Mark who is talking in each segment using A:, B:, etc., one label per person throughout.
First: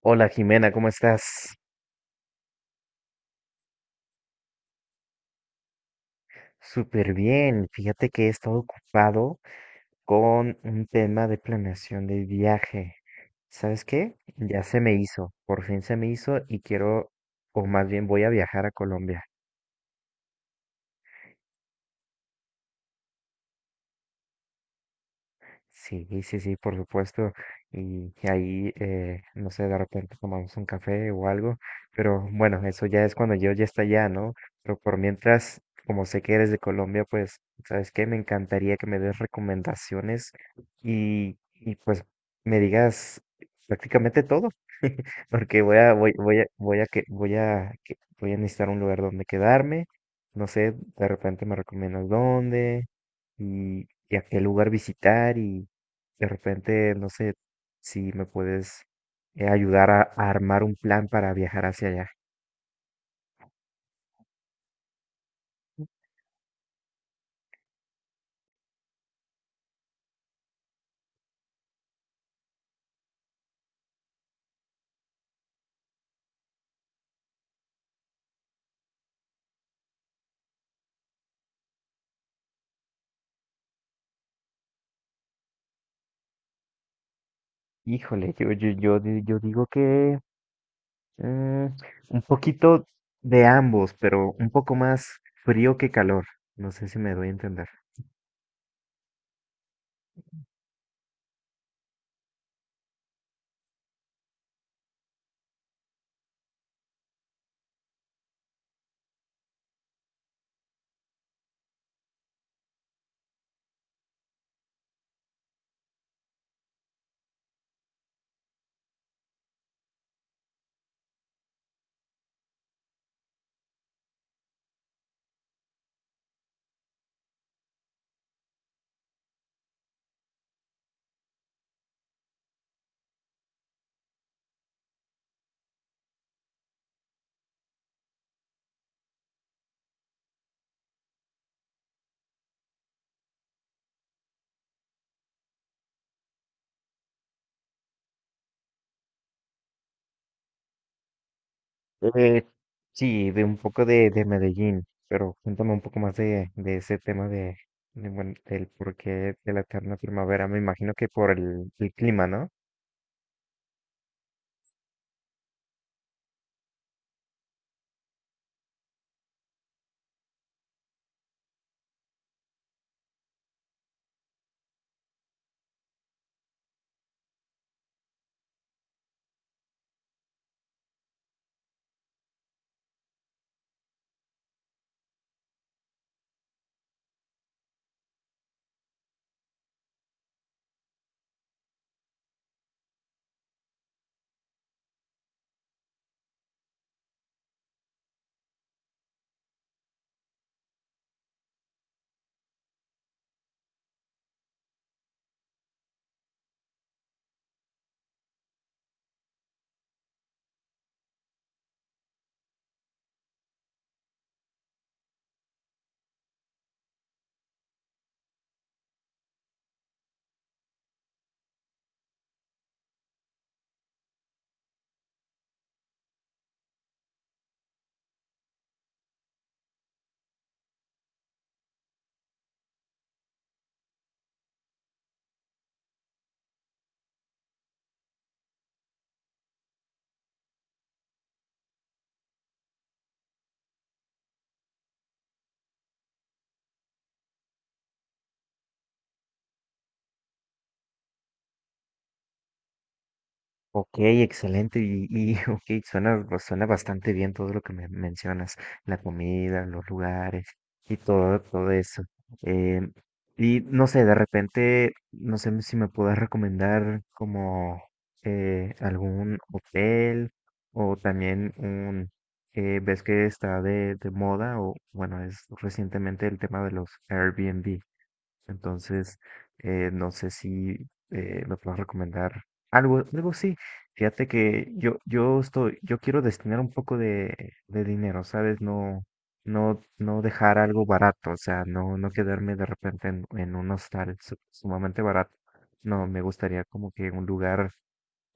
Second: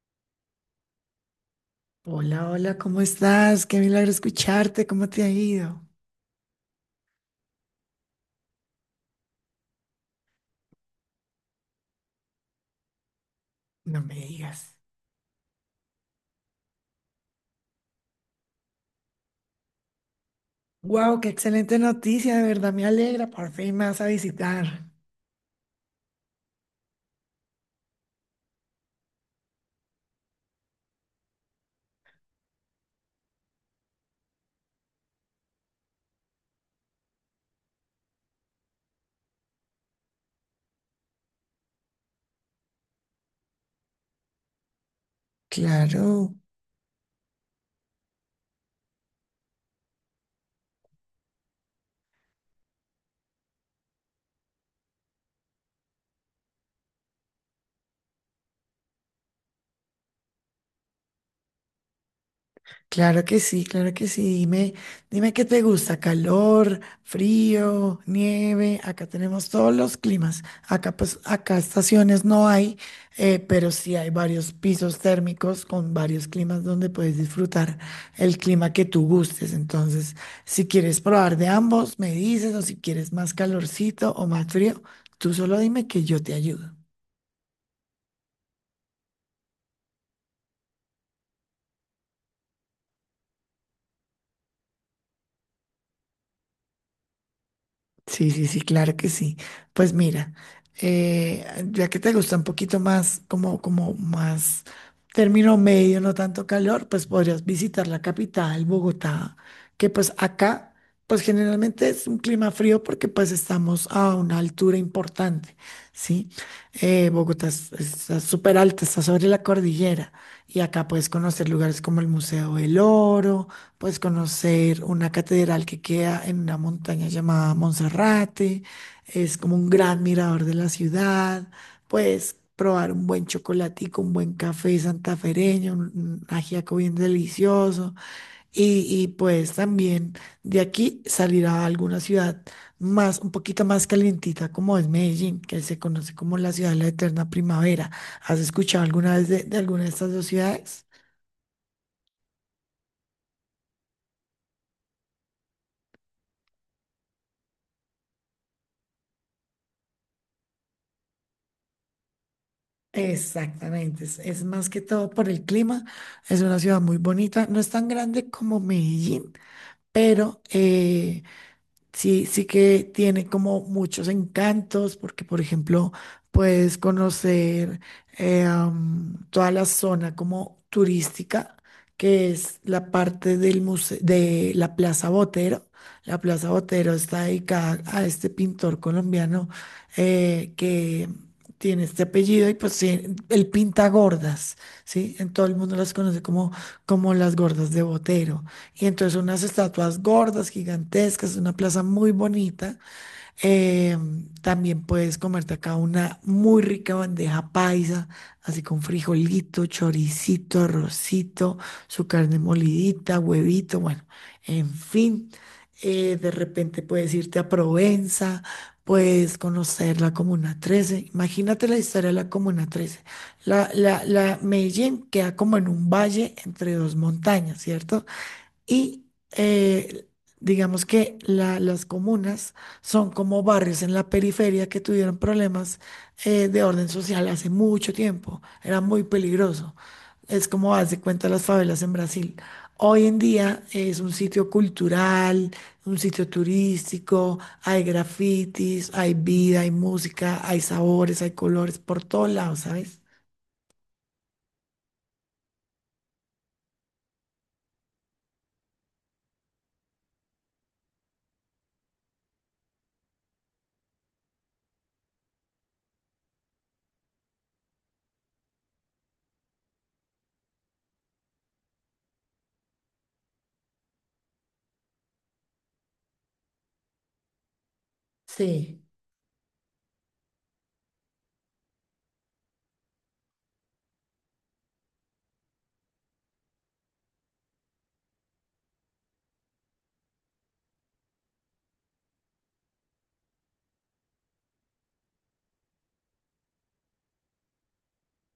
A: Hola Jimena, ¿cómo estás?
B: Hola, hola, ¿cómo estás? Qué milagro escucharte, ¿cómo te ha ido?
A: Súper bien. Fíjate que he estado ocupado con un tema de planeación de viaje. ¿Sabes
B: No me
A: qué?
B: digas.
A: Ya se me hizo, por fin se me hizo y quiero, o más bien voy a viajar a Colombia.
B: Wow, qué excelente noticia, de verdad me alegra, por fin me vas a visitar.
A: Sí, sí, sí, por supuesto. Y que ahí, no sé, de repente tomamos un café o algo. Pero bueno, eso ya es cuando yo ya está allá, ¿no? Pero por mientras, como sé que eres de Colombia, pues, ¿sabes qué? Me encantaría que me des recomendaciones y pues me digas prácticamente todo. Porque
B: Claro.
A: voy a, voy a que, voy a, que- voy a necesitar un lugar donde quedarme. No sé, de repente me recomiendas dónde y a qué lugar visitar y de repente, no sé si me puedes ayudar a armar un plan para viajar hacia allá.
B: Claro que sí, claro que sí. Dime, dime qué te gusta, calor, frío, nieve. Acá tenemos todos los climas. Acá, pues, acá estaciones no hay, pero sí hay varios pisos térmicos con varios climas donde puedes disfrutar el clima que tú gustes. Entonces, si quieres probar de ambos, me dices, o si quieres más calorcito o más frío, tú solo dime que yo te ayudo.
A: Híjole, yo digo que mm, un poquito de ambos, pero un poco más frío que calor. No sé si me doy a entender.
B: Sí, sí, sí, claro que sí. Pues mira, eh, ya que te gusta un poquito más, como, como más término medio, no tanto calor, pues podrías visitar la capital, Bogotá, que pues acá, pues generalmente es un clima frío porque pues estamos a una altura importante, ¿sí? Está súper alta, está sobre la cordillera y acá puedes conocer lugares como el Museo del Oro. Puedes conocer una catedral que queda en una montaña llamada Monserrate, es como un gran mirador de la ciudad. Puedes probar un buen chocolatico, un buen café santafereño, un ajiaco bien delicioso. Y puedes también de aquí salir a alguna ciudad más, un poquito más calientita, como es Medellín, que se conoce como la ciudad de la eterna primavera. ¿Has escuchado alguna vez de alguna de estas dos ciudades?
A: Eh, sí, de un poco de Medellín, pero cuéntame un poco más de ese tema bueno, del porqué de la eterna primavera. Me imagino que por el clima, ¿no?
B: Exactamente, es más que todo por el clima, es una ciudad muy bonita, no es tan grande como Medellín, pero sí, sí que tiene como muchos encantos, porque por ejemplo puedes conocer toda la zona como turística, que es la parte de la Plaza Botero. La Plaza Botero está dedicada a este pintor colombiano que tiene este apellido y pues él pinta gordas, ¿sí? En todo el mundo las conoce como, como las gordas de Botero. Y entonces unas estatuas gordas, gigantescas, una plaza muy bonita. También puedes comerte acá una muy rica bandeja paisa, así con frijolito, choricito, arrocito, su carne molidita, huevito, bueno, en fin. De repente puedes irte a Provenza, puedes conocer la Comuna Trece. Imagínate la historia de la Comuna Trece. La, la, la Medellín queda como en un valle entre dos montañas, ¿cierto? Y eh, digamos que las comunas son como barrios en la periferia que tuvieron problemas de orden social hace mucho tiempo. Era muy peligroso. Es como hace cuenta las favelas en Brasil. Hoy en día es un sitio cultural, un sitio turístico, hay grafitis, hay vida, hay música, hay sabores, hay colores por todos lados, ¿sabes?
A: Ok, excelente. Y ok, suena bastante bien todo lo que me mencionas, la comida, los lugares y todo, todo eso. Eh, y no sé, de repente, no sé si me puedes recomendar como algún hotel o también un, ves que está de moda o bueno, es recientemente el tema de los Airbnb.
B: Sí,
A: Entonces, no sé si me puedes recomendar algo sí. Fíjate que yo quiero destinar un poco de dinero, ¿sabes? No, no dejar algo barato, o sea, no quedarme de repente en un hostal sumamente barato. No, me gustaría como que un lugar,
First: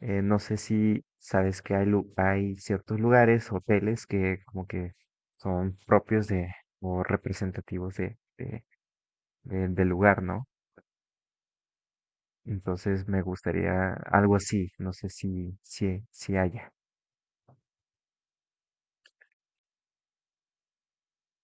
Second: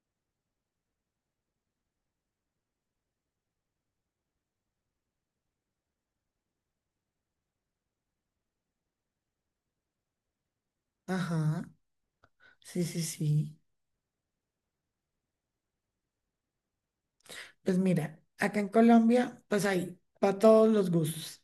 A: no sé si sabes que hay, hay ciertos lugares, hoteles que como que son propios de, o representativos del lugar, ¿no?
B: ajá, sí, sí,
A: Entonces me
B: sí.
A: gustaría algo así, no sé si haya.
B: Pues mira, acá en Colombia, pues hay para todos los gustos.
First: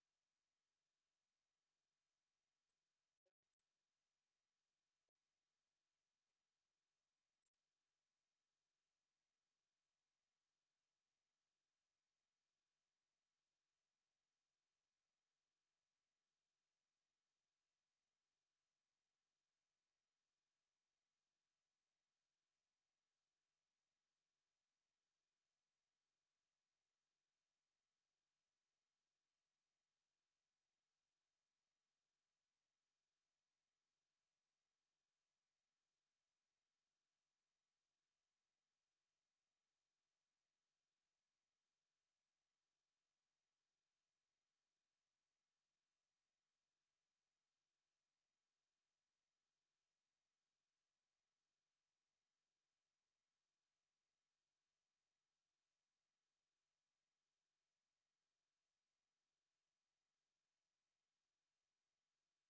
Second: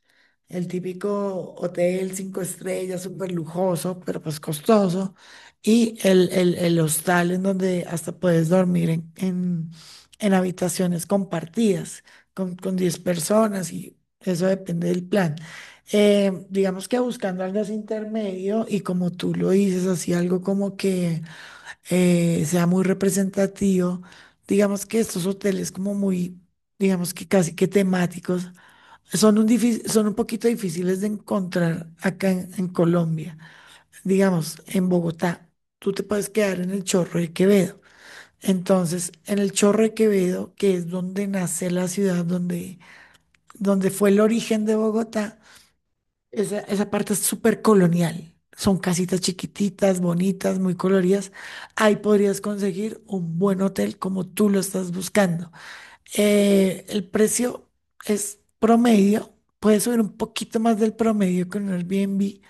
B: El típico hotel 5 estrellas, súper lujoso, pero pues costoso. Y el hostal en donde hasta puedes dormir en habitaciones compartidas con 10 personas y eso depende del plan. Digamos que buscando algo así intermedio y como tú lo dices, así algo como que sea muy representativo. Digamos que estos hoteles como muy, digamos que casi que temáticos, son son un poquito difíciles de encontrar acá en Colombia. Digamos, en Bogotá, tú te puedes quedar en el Chorro de Quevedo. Entonces, en el Chorro de Quevedo, que es donde nace la ciudad, donde, donde fue el origen de Bogotá, esa parte es súper colonial. Son casitas chiquititas, bonitas, muy coloridas. Ahí podrías conseguir un buen hotel como tú lo estás buscando. El precio es promedio. Puedes subir un poquito más del promedio con un Airbnb,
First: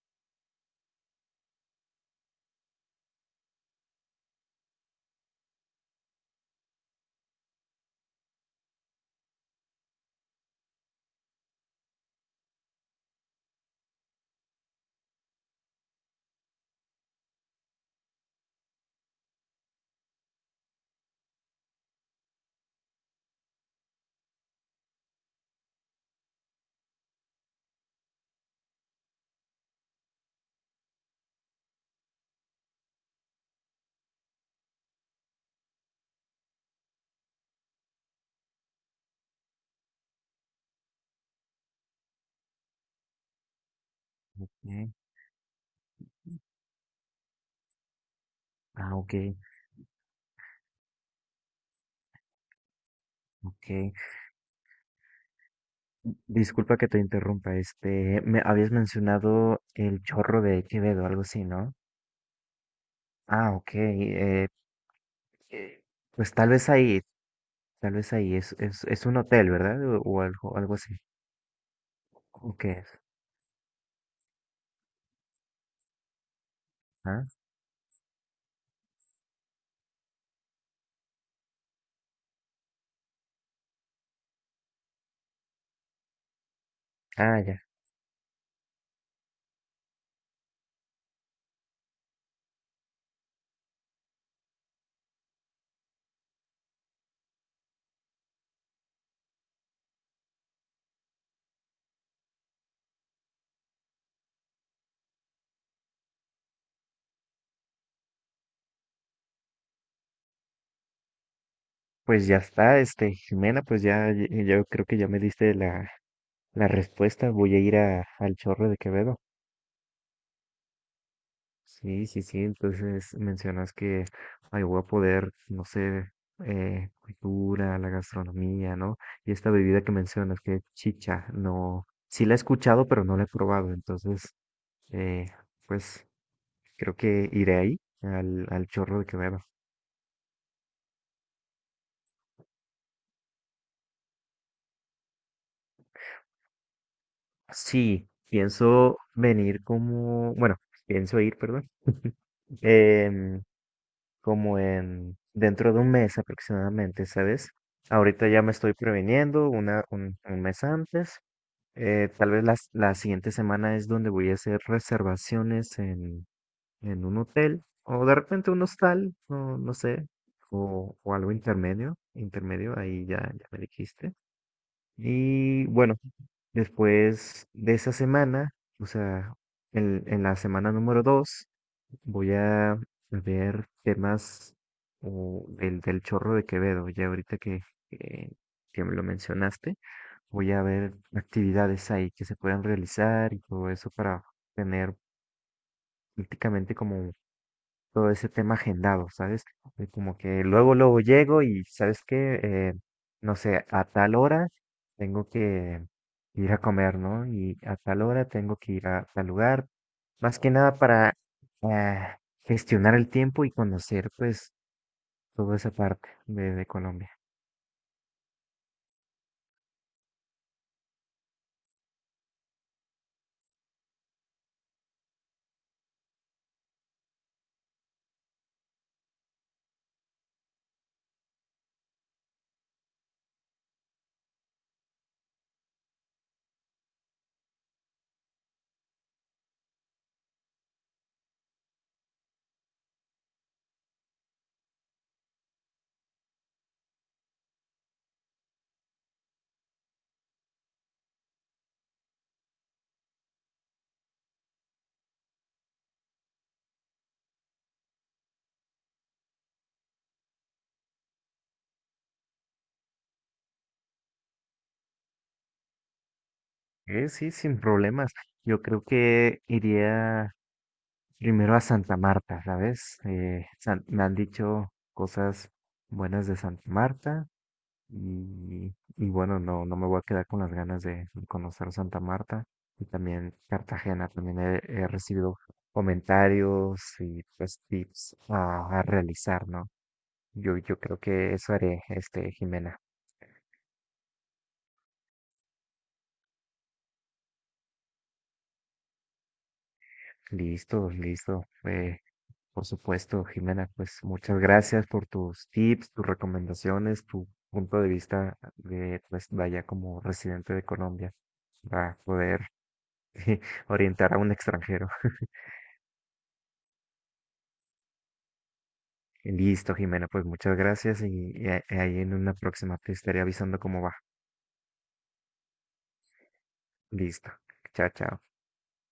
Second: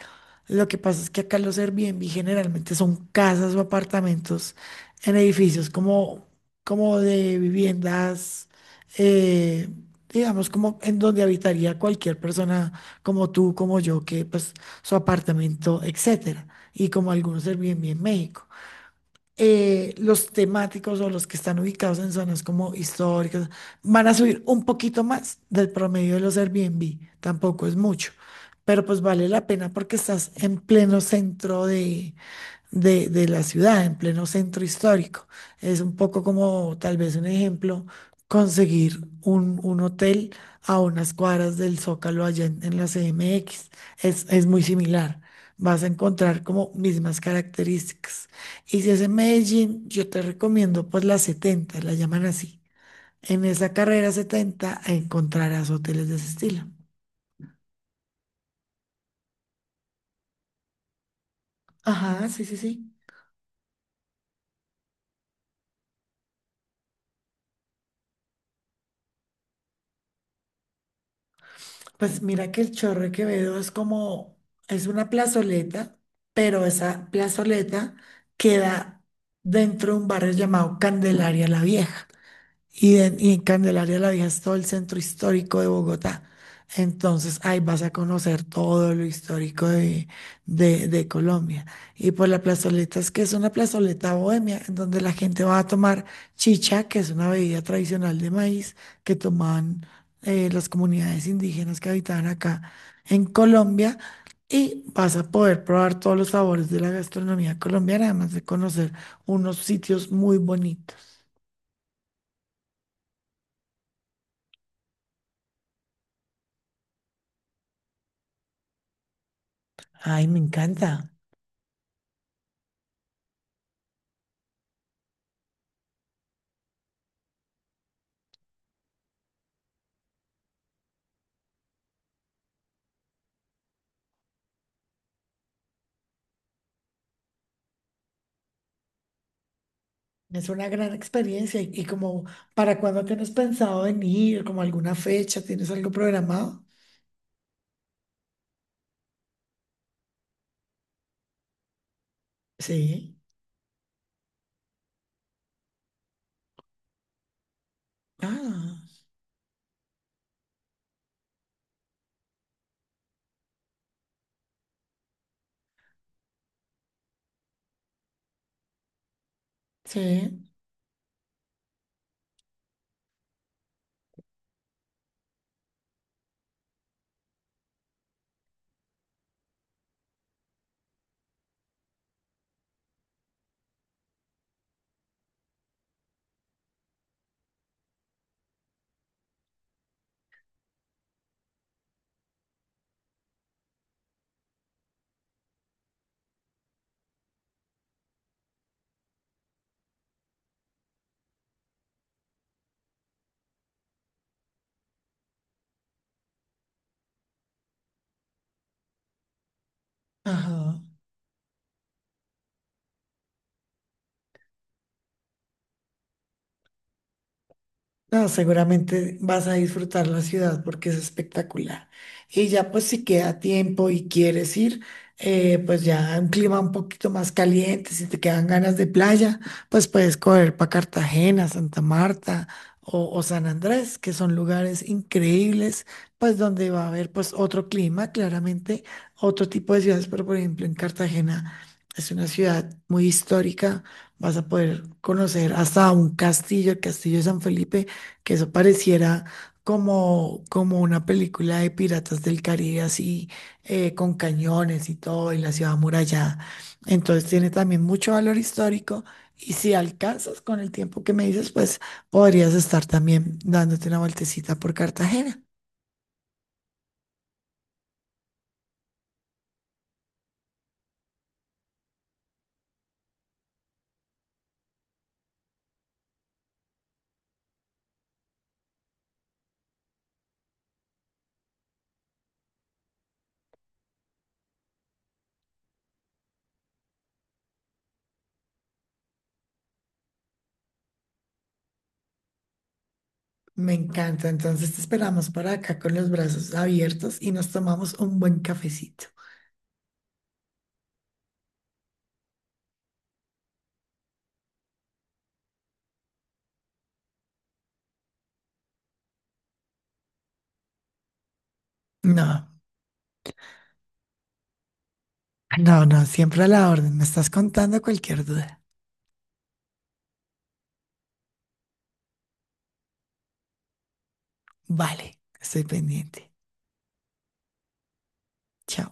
B: lo que pasa es que acá los Airbnb generalmente son casas o apartamentos en edificios como, como de viviendas, eh, digamos, como en donde habitaría cualquier persona como tú, como yo, que pues su apartamento, etcétera. Y como algunos Airbnb en México los temáticos o los que están ubicados en zonas como históricas van a subir un poquito más del promedio de los Airbnb. Tampoco es mucho, pero pues vale la pena porque estás en pleno centro de la ciudad, en pleno centro histórico. Es un poco como tal vez un ejemplo, conseguir un hotel a unas cuadras del Zócalo allá en la CMX. Es muy
A: ¿Eh?
B: similar. Vas a encontrar como mismas características. Y si
A: Ah,
B: es
A: ok,
B: en Medellín, yo te recomiendo pues la 70 la llaman así. En esa
A: ok.
B: carrera 70 encontrarás hoteles de ese estilo.
A: Disculpa que te interrumpa, este, me habías mencionado el Chorro de Quevedo, algo así, ¿no?
B: Ajá, sí, sí, sí.
A: Ah, ok, eh, pues tal vez ahí, es un hotel, ¿verdad? O algo, algo así.
B: Pues mira que
A: Ok,
B: el Chorro Quevedo es como, es una plazoleta, pero esa
A: ah,
B: plazoleta queda dentro de un barrio llamado Candelaria la Vieja y, en Candelaria la Vieja es todo el centro histórico de Bogotá. Entonces ahí
A: ya.
B: vas a conocer todo lo histórico de Colombia. Y por la plazoleta es que es una plazoleta bohemia, en donde la gente va a tomar chicha, que es una bebida tradicional de maíz que tomaban las comunidades indígenas que habitaban acá en Colombia. Y vas a poder probar todos los sabores de la gastronomía colombiana, además de conocer unos sitios muy bonitos.
A: Pues ya está, este, Jimena, pues yo creo que ya me diste la respuesta, voy a ir a, al Chorro de Quevedo.
B: Ay, me encanta.
A: Sí, sí, sí. Entonces mencionas que ahí voy a poder, no sé, cultura, la gastronomía, ¿no? Y esta bebida que mencionas, que es chicha, no, sí la he escuchado, pero no la he probado. Entonces, eh, pues creo que iré ahí al Chorro de Quevedo.
B: Es una gran experiencia y como para cuándo tienes pensado venir, como alguna fecha, ¿tienes algo programado?
A: Sí, pienso venir como, bueno, pienso ir, perdón,
B: Sí.
A: em, como en dentro de un mes aproximadamente, ¿sabes? Ahorita ya me estoy
B: Ah,
A: previniendo un mes antes. Tal vez las la siguiente semana es donde voy a hacer reservaciones en un hotel o de repente un hostal, no sé,
B: sí.
A: o algo intermedio, intermedio, ahí ya, ya me dijiste. Y bueno, después de esa semana, o sea, en la semana número 2, voy a ver temas o del Chorro de Quevedo, ya ahorita que, que me lo mencionaste, voy a ver actividades ahí que se puedan realizar y todo eso para tener prácticamente como todo ese tema agendado, ¿sabes? Y como que luego, luego llego y, ¿sabes qué? No sé, a tal hora tengo que ir a comer, ¿no? Y a tal hora tengo que ir a tal lugar, más que nada
B: Ajá.
A: para eh, gestionar el tiempo y conocer, pues, toda esa parte de Colombia.
B: No, seguramente vas a disfrutar la ciudad porque es espectacular. Y ya pues si queda tiempo y quieres ir, pues ya un clima un poquito más caliente, si te quedan ganas de playa, pues puedes correr para Cartagena, Santa Marta o San Andrés, que son lugares increíbles, pues donde va a haber pues otro clima, claramente, otro tipo de ciudades, pero por ejemplo en Cartagena es una ciudad muy histórica, vas a poder conocer hasta un castillo, el Castillo de San Felipe que eso pareciera como, como una película de Piratas del Caribe, así con cañones y todo, y la ciudad amurallada. Entonces tiene también mucho valor histórico y si alcanzas con el tiempo que me dices, pues podrías estar también dándote una vueltecita por Cartagena.
A: Sí, sin problemas. Yo creo que iría primero a Santa Marta, ¿sabes? Me han dicho cosas buenas de Santa Marta y bueno, no, no me voy a quedar con las ganas de conocer Santa Marta y también Cartagena. También he recibido comentarios y pues tips a realizar, ¿no? Yo creo que eso haré, este, Jimena.
B: Me encanta, entonces te esperamos para acá con los brazos abiertos y nos tomamos un buen cafecito.
A: Listo, listo. Por supuesto, Jimena, pues muchas gracias por tus tips, tus recomendaciones, tu punto de vista de, pues, vaya como residente de Colombia para
B: No,
A: poder orientar a un extranjero.
B: no, no, siempre a la orden. Me estás contando cualquier duda.
A: Listo, Jimena, pues muchas gracias y ahí en una próxima te estaré avisando cómo va.
B: Vale, estoy pendiente.
A: Listo. Chao, chao.
B: Chao.